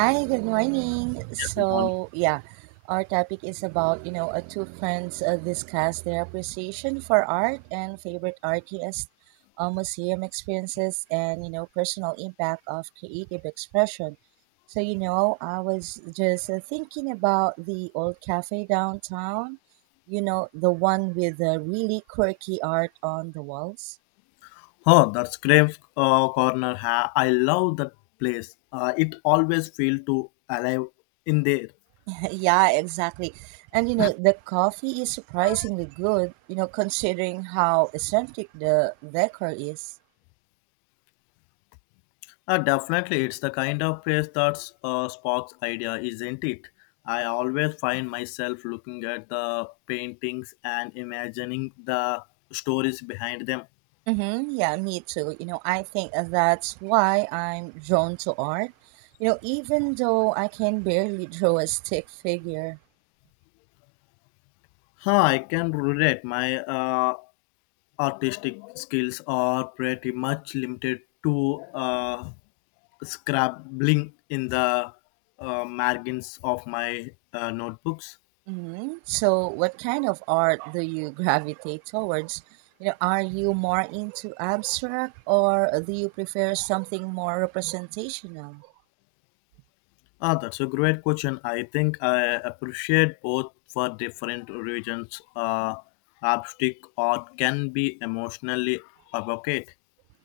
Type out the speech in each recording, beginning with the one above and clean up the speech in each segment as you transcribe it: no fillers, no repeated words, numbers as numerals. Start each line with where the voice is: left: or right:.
right: Hi, good morning.
left: Everyone.
right: Our topic is about, two friends discuss their appreciation for art and favorite artists, museum experiences, and, personal impact of creative expression. I was just thinking about the old cafe downtown, the one with the really quirky art on the walls.
left: Oh, that's Grave Corner. I love that place. It always feels too alive in there.
right: Yeah, exactly. And the coffee is surprisingly good, considering how eccentric the decor is.
left: Definitely, it's the kind of place that sparks idea, isn't it? I always find myself looking at the paintings and imagining the stories behind them.
right: Mm-hmm, yeah, me too. I think that's why I'm drawn to art. Even though I can barely draw a stick figure.
left: Huh, I can relate. My artistic skills are pretty much limited to scribbling in the margins of my notebooks.
right: Mm-hmm. So, what kind of art do you gravitate towards? Are you more into abstract or do you prefer something more representational?
left: Ah, that's a great question. I think I appreciate both for different regions. Abstract art can be emotionally evocative.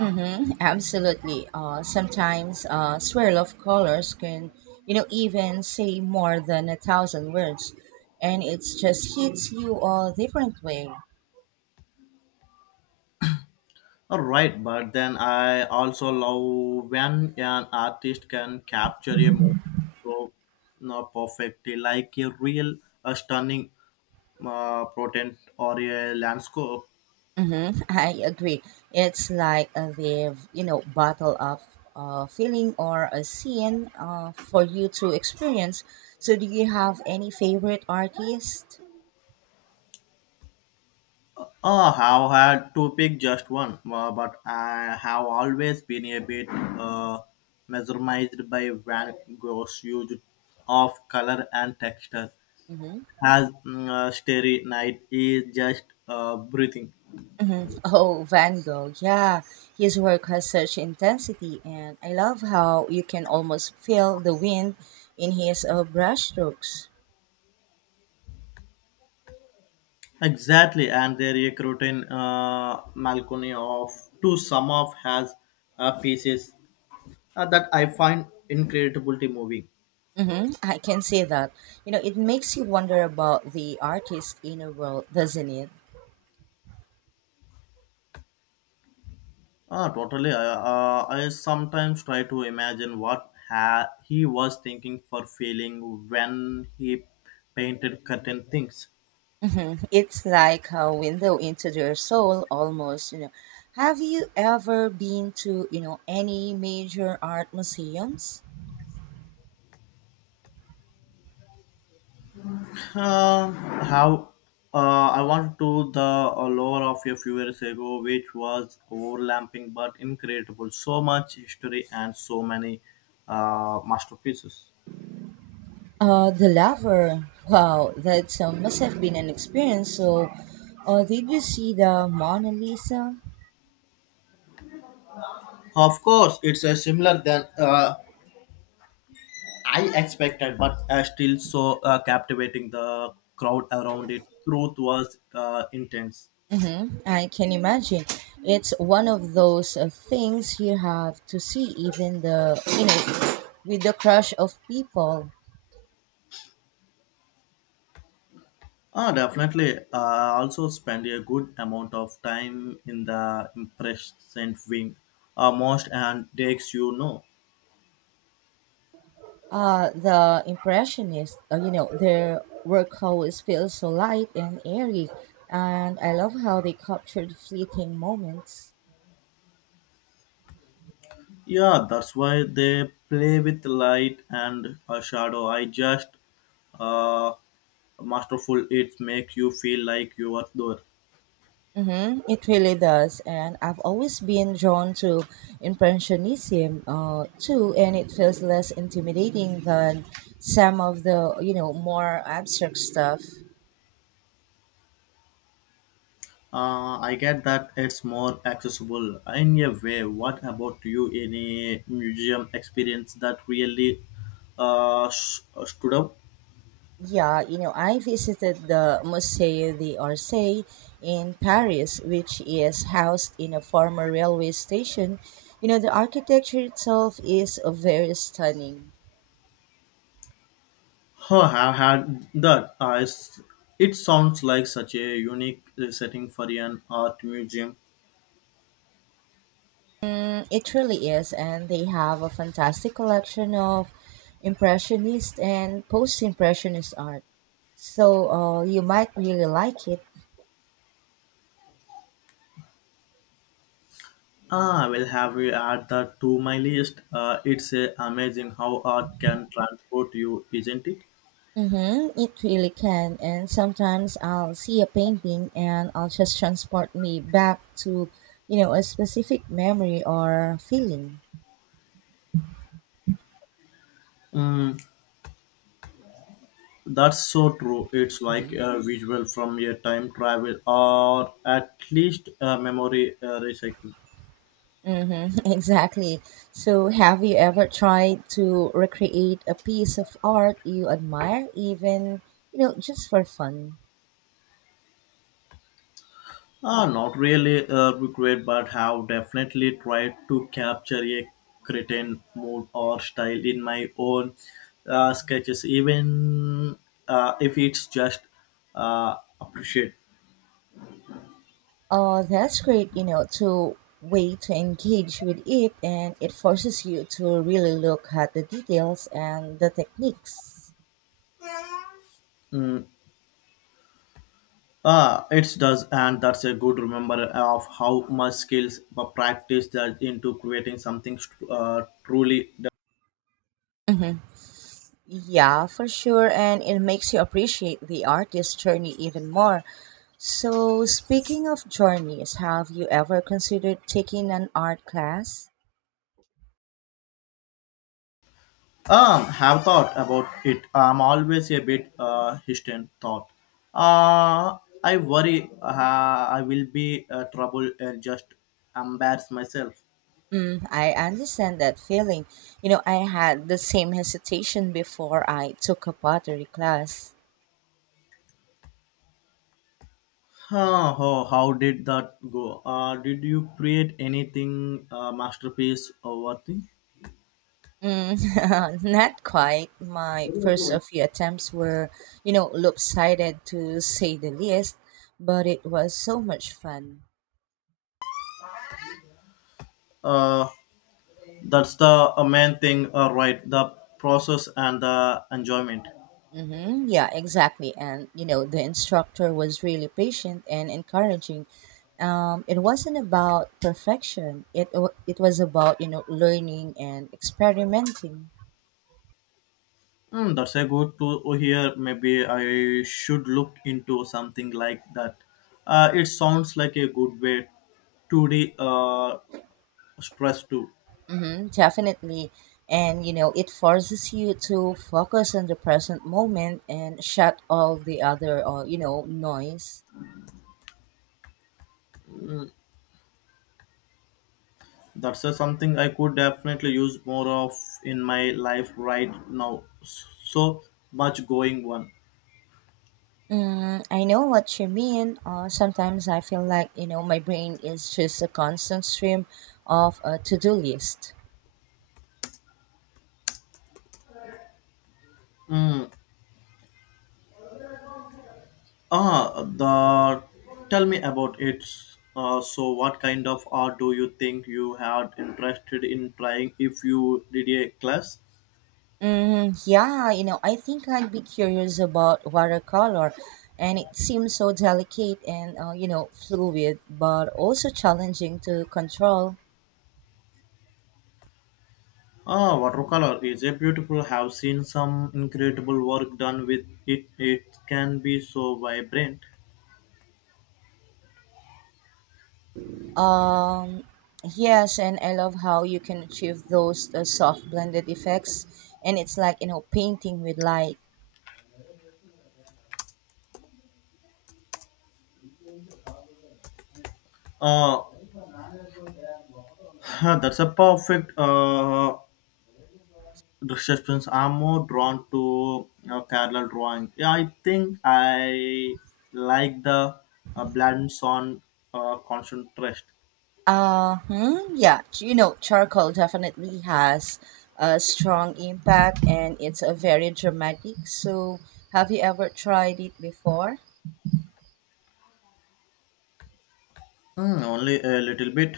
right: Mm-hmm, absolutely. Sometimes swirl of colors can, even say more than a thousand words, and it just hits you a different way.
left: All right, but then I also love when an artist can capture a moment so perfectly, like a real, a stunning portent or a landscape.
right: Mm-hmm, I agree. It's like they've, bottle up a feeling or a scene for you to experience. So, do you have any favorite artist?
left: I have had to pick just one, but I have always been a bit mesmerized by Van Gogh's use of color and texture.
right: Mm-hmm.
left: As Starry Night is just breathing.
right: Mhm. Oh, Van Gogh. Yeah, his work has such intensity, and I love how you can almost feel the wind in his brushstrokes.
left: Exactly, and their recruiting Malcony of to some of has pieces that I find incredibly moving.
right: Mm-hmm. I can see that. It makes you wonder about the artist's inner world, doesn't it?
left: Ah, totally. I sometimes try to imagine what he was thinking for feeling when he painted certain things.
right: Mm-hmm. It's like a window into their soul, almost. Have you ever been to any major art museums?
left: Uh, how I want to the lore of a few years ago, which was overlapping but incredible. So much history and so many masterpieces.
right: The latter. Wow, that must have been an experience. So, did you see the Mona Lisa?
left: Of course, it's a similar than I expected, but still so captivating. The crowd around it, truth was intense.
right: Mm-hmm. I can imagine. It's one of those things you have to see, even the with the crush of people.
left: Ah, definitely. I also spend a good amount of time in the impression wing, most and takes you know.
right: The impressionists. Their work always feels so light and airy, and I love how they captured fleeting moments.
left: Yeah, that's why they play with light and a shadow. I just uh, masterful. It makes you feel like you are there.
right: Mm-hmm, it really does, and I've always been drawn to impressionism too, and it feels less intimidating than some of the more abstract stuff.
left: I get that it's more accessible in a way. What about you? Any museum experience that really stood up?
right: Yeah, I visited the Musée d'Orsay in Paris, which is housed in a former railway station. The architecture itself is very stunning.
left: Oh, I've had that. I s It sounds like such a unique setting for an art museum.
right: Mm, it really is, and they have a fantastic collection of impressionist and post-impressionist art. So you might really like it.
left: Ah, I will have you add that to my list. It's amazing how art can transport you, isn't it?
right: Mm-hmm, it really can. And sometimes I'll see a painting and I'll just transport me back to, a specific memory or feeling.
left: Mm, that's so true. It's like
right: Hmm.
left: a visual from a time travel or at least a memory recycling.
right: Mm-hmm, exactly. So have you ever tried to recreate a piece of art you admire, even, just for fun?
left: Not really regret, but have definitely tried to capture a certain mood or style in my own sketches, even if it's just appreciate.
right: Oh, that's great, to way to engage with it and it forces you to really look at the details and the techniques.
left: Mm, it does, and that's a good remember of how much skills practice that into creating something truly.
right: Hmm. Yeah, for sure, and it makes you appreciate the artist's journey even more. So, speaking of journeys, have you ever considered taking an art class?
left: Have thought about it. I'm always a bit hesitant. Thought. Uh, I worry I will be trouble and just embarrass myself.
right: Mm, I understand that feeling. I had the same hesitation before I took a pottery class.
left: Huh, oh, how did that go? Did you create anything masterpiece or what thing?
right: Mm, not quite. My first few attempts were, lopsided to say the least, but it was so much fun.
left: Uh, that's the main thing, right? The process and the enjoyment.
right: Mm-hmm. Yeah, exactly. And, the instructor was really patient and encouraging. It wasn't about perfection. It was about, learning and experimenting.
left: Hmm, that's a good to hear. Maybe I should look into something like that. It sounds like a good way to de stress too.
right: Mm-hmm, definitely. And it forces you to focus on the present moment and shut all the other, noise.
left: That's something I could definitely use more of in my life right now. So much going on.
right: Mm, I know what you mean. Sometimes I feel like my brain is just a constant stream of a to-do list.
left: Mm. Ah, the tell me about it. So what kind of art do you think you had interested in trying if you did a class?
right: Mm, yeah, I think I'd be curious about watercolor, and it seems so delicate and fluid, but also challenging to control.
left: Ah, watercolor is a beautiful. Have seen some incredible work done with it. It can be so vibrant.
right: Um, yes, and I love how you can achieve those soft blended effects, and it's like painting with light.
left: Uh, that's a perfect description. I'm more drawn to Kerala drawing. Yeah, I think I like the blends on concentration.
right: Yeah, charcoal definitely has a strong impact, and it's a very dramatic. So, have you ever tried it before?
left: Hmm, only a little bit.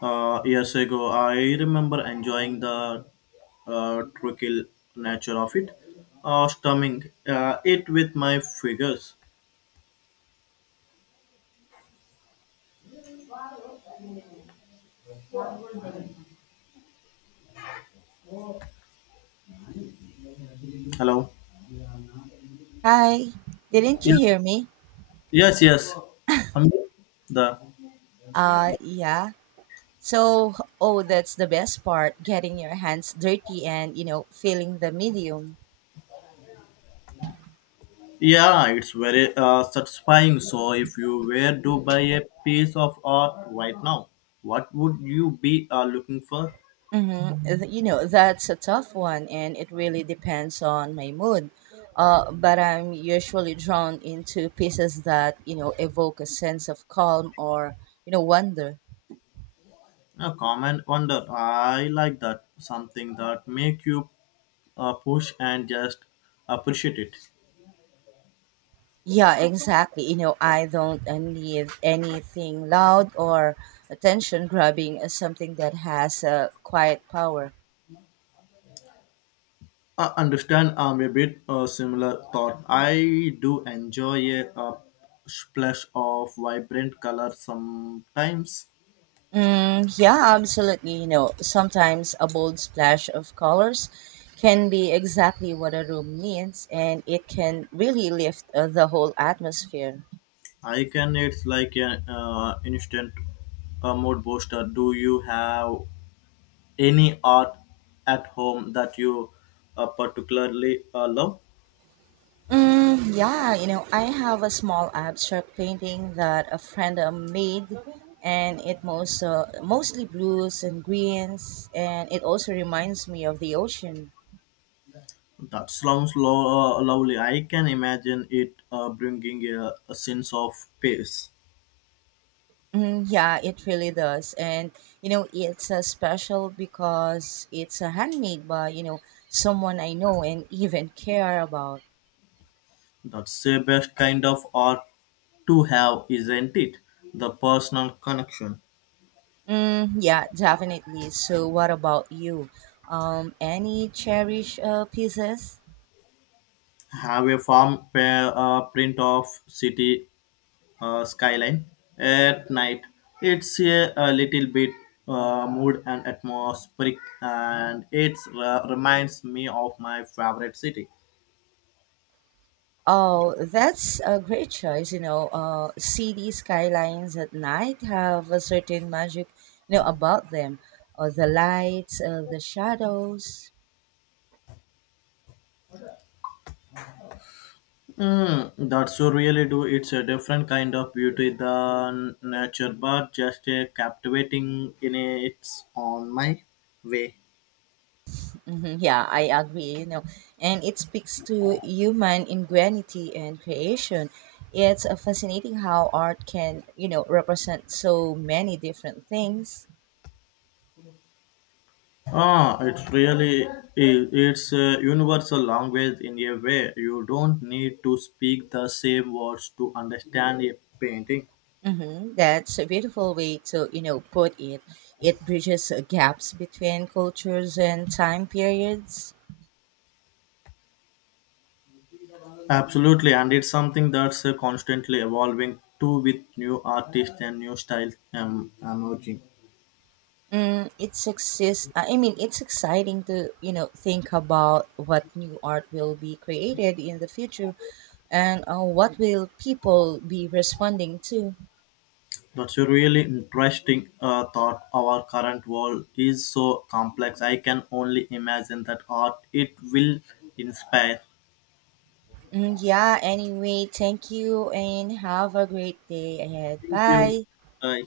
left: Years ago, I remember enjoying the tranquil nature of it, strumming it with my fingers. Hello.
right: Hi, didn't you
left: Yeah.
right: hear me?
left: Yes, yes. Um, the
right: Yeah. So, oh, that's the best part, getting your hands dirty and feeling the medium.
left: yeah, it's very satisfying. So, if you were to buy a piece of art right now, what would you be looking for?
right: Mm-hmm. That's a tough one, and it really depends on my mood. But I'm usually drawn into pieces that, evoke a sense of calm or, wonder.
left: A common wonder. I like that. Something that make you push and just appreciate it.
right: Yeah, exactly. I don't need anything loud or attention grabbing, something that has a quiet power.
left: I understand I'm a bit similar thought. I do enjoy a, splash of vibrant color sometimes.
right: Mm, yeah, absolutely. Sometimes a bold splash of colors can be exactly what a room needs, and it can really lift the whole atmosphere.
left: I can it's like an instant mood booster. Do you have any art at home that you particularly love?
right: Mm, yeah, I have a small abstract painting that a friend made, and it mostly blues and greens, and it also reminds me of the ocean.
left: That sounds lovely. I can imagine it bringing a sense of peace.
right: Mm, yeah, it really does. And, it's special because it's handmade by, someone I know and even care about.
left: That's the best kind of art to have, isn't it? The personal connection.
right: Mm, yeah, definitely. So, what about you? Any cherished pieces?
left: Have a print of city skyline at night. It's a little bit mood and atmospheric, and it reminds me of my favorite city.
right: Oh, that's a great choice. City skylines at night have a certain magic, about them. The lights, the shadows.
left: Mm, that's you really do. It's a different kind of beauty than nature, but just a captivating in its own my way.
right: Hmm. Yeah, I agree. And it speaks to human ingenuity and creation. It's fascinating how art can, represent so many different things.
left: Ah, it's really it's a universal language in a way. You don't need to speak the same words to understand a painting.
right: Hmm. That's a beautiful way to, put it. It bridges gaps between cultures and time periods.
left: Absolutely, and it's something that's constantly evolving too with new artists and new styles emerging.
right: Mm, it's exist. I mean, it's exciting to, think about what new art will be created in the future. And what will people be responding to?
left: That's a really interesting thought. Our current world is so complex. I can only imagine that art it will inspire.
right: Mm, yeah, anyway, thank you and have a great day ahead.
left: Thank you.
right: Bye.
left: Bye.